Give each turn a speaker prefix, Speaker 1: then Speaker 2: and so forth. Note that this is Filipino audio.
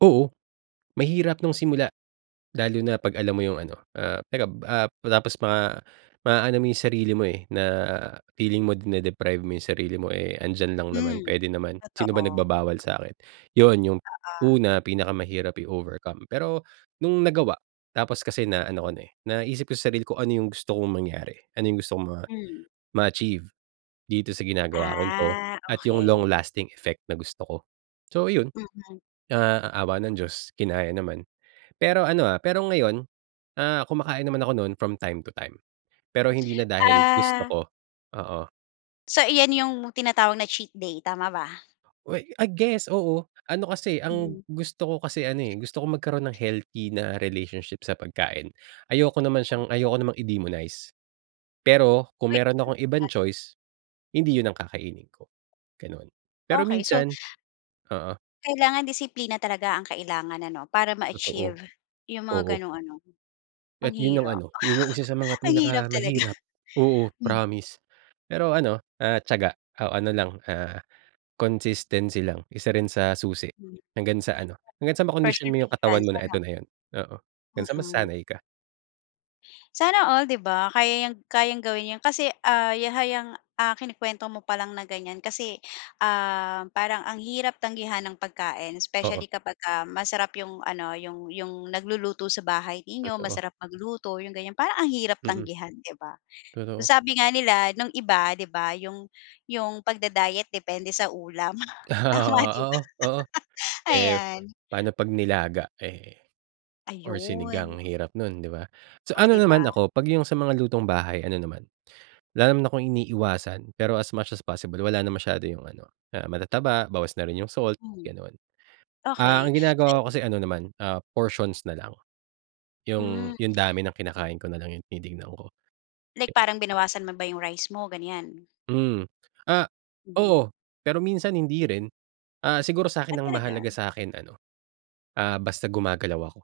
Speaker 1: Oo, mahirap nung simula, lalo na kapag alam mo 'yung ano, ah, teka, ah, tapos ma ma aano mo 'yung sarili mo eh, na feeling mo dine-deprive mo ,yung sarili mo eh, andiyan lang naman,
Speaker 2: Hmm,
Speaker 1: puwede naman, "Sino ba
Speaker 2: totoo.
Speaker 1: nagbabawal sakin?" 'Yon 'yung,
Speaker 2: Oo.
Speaker 1: una pinakamahirap i-overcome pero, nung nagawa tapos kasi na ano ko na eh, naisip ko sa sarili ko kung ano 'yung gusto kong mangyari, ano ,yung gusto kong ma
Speaker 2: Hmm.
Speaker 1: ma-achieve, dito sa ginagawa kong ito,
Speaker 2: Ah,
Speaker 1: at 'yung
Speaker 2: okey.
Speaker 1: long lasting effect na gusto ko, so iyon.
Speaker 2: Mm.
Speaker 1: Ah, awa ng Diyos kinaya naman, pero ano, ah, pero ngayon, ah, kumakain naman ako nu'n from time to time, pero hindi na dahil gusto
Speaker 2: Ah.
Speaker 1: ko, oo.
Speaker 2: So iyan 'yung tinatawag na cheat day, tama ba?
Speaker 1: Well i guess oo, ano kasi
Speaker 2: Mhm.
Speaker 1: ang gusto ko kasi ano eh, gusto ko magkaroon ng healthy na relationship sa pagkain. Ayoko naman siyang, ayoko namang i-demonize. Pero kung
Speaker 2: Uy
Speaker 1: meron akong ibang
Speaker 2: [unintelligible]
Speaker 1: choice, hindi iyun ang kakainin ko, ganon, pero
Speaker 2: Okey so
Speaker 1: minsan oo.
Speaker 2: Kailangan disiplina talaga ang kailangan ano, para
Speaker 1: Totoo.
Speaker 2: ma-achieve, 'yung mga
Speaker 1: Oo.
Speaker 2: ganung ano ang
Speaker 1: At iyun ang
Speaker 2: hirap.
Speaker 1: ano, iyun 'yung 1 sa mga
Speaker 2: Ang hirap talaga.
Speaker 1: pinakamahirap, oo,
Speaker 2: Hmm.
Speaker 1: promise, pero ano, ah, tiyaga o ano lang, ah, consistency lang. 1 rin sa susi, hanggang sa ano hanggang sa makondisyon mo 'yung katawan
Speaker 2: Perseverance
Speaker 1: mo na
Speaker 2: ano?
Speaker 1: eto na iyun, oo, hanggang sa
Speaker 2: Mm.
Speaker 1: masanay ka.
Speaker 2: Sana all 'di ba, kaya 'yang kayang gawin iyun kasi, ah, ya hay 'yang kinikwento mo palang na ganiyan kasi, um, parang ang hirap tanggihan ng pagkain specially
Speaker 1: Oo.
Speaker 2: kapag ka masarap 'yung ano, 'yung 'yung nagluluto sa bahay ninyo,
Speaker 1: Totoo.
Speaker 2: masarap magluto 'yung ganiyan, parang ang hirap
Speaker 1: Mm.
Speaker 2: tanggihan 'di ba?
Speaker 1: Totoo.
Speaker 2: Sabi nga nila nung iba di ba 'yung 'yung pag-da-diet depende sa ulam tama 'di ba?
Speaker 1: Ah, oo, oo. Eh,
Speaker 2: Ayan.
Speaker 1: paano kapag nilaga eh, or
Speaker 2: Ayun.
Speaker 1: sinigang, hirap nu'n diba? So
Speaker 2: Oh,
Speaker 1: ano
Speaker 2: 'di
Speaker 1: naman
Speaker 2: ba?
Speaker 1: ako kapag 'yung sa mga lutong bahay, ano naman, wala naman akong iniiwasan pero as much as possible wala na masyado 'yung ano, ah, matataba, bawas na rin ,yung salt,
Speaker 2: Hmm.
Speaker 1: ganon. Ah,
Speaker 2: Okey
Speaker 1: ang
Speaker 2: eh
Speaker 1: ginagawa ko kasi ano naman, ah, portions nalang. 'Yung
Speaker 2: Hmm.
Speaker 1: 'yung dami ng kinakain ko nalang 'yung tinitignan ko.
Speaker 2: Like parang binawasan mo ba 'yung rice mo, ganiyan?
Speaker 1: Hmm, ah,
Speaker 2: Mhm.
Speaker 1: oo, pero minsan hindi rin. Ah, siguro sa'kin
Speaker 2: Ah,
Speaker 1: ang mahalaga
Speaker 2: talaga?
Speaker 1: sa'kin ano, ah, basta gumagalaw ako.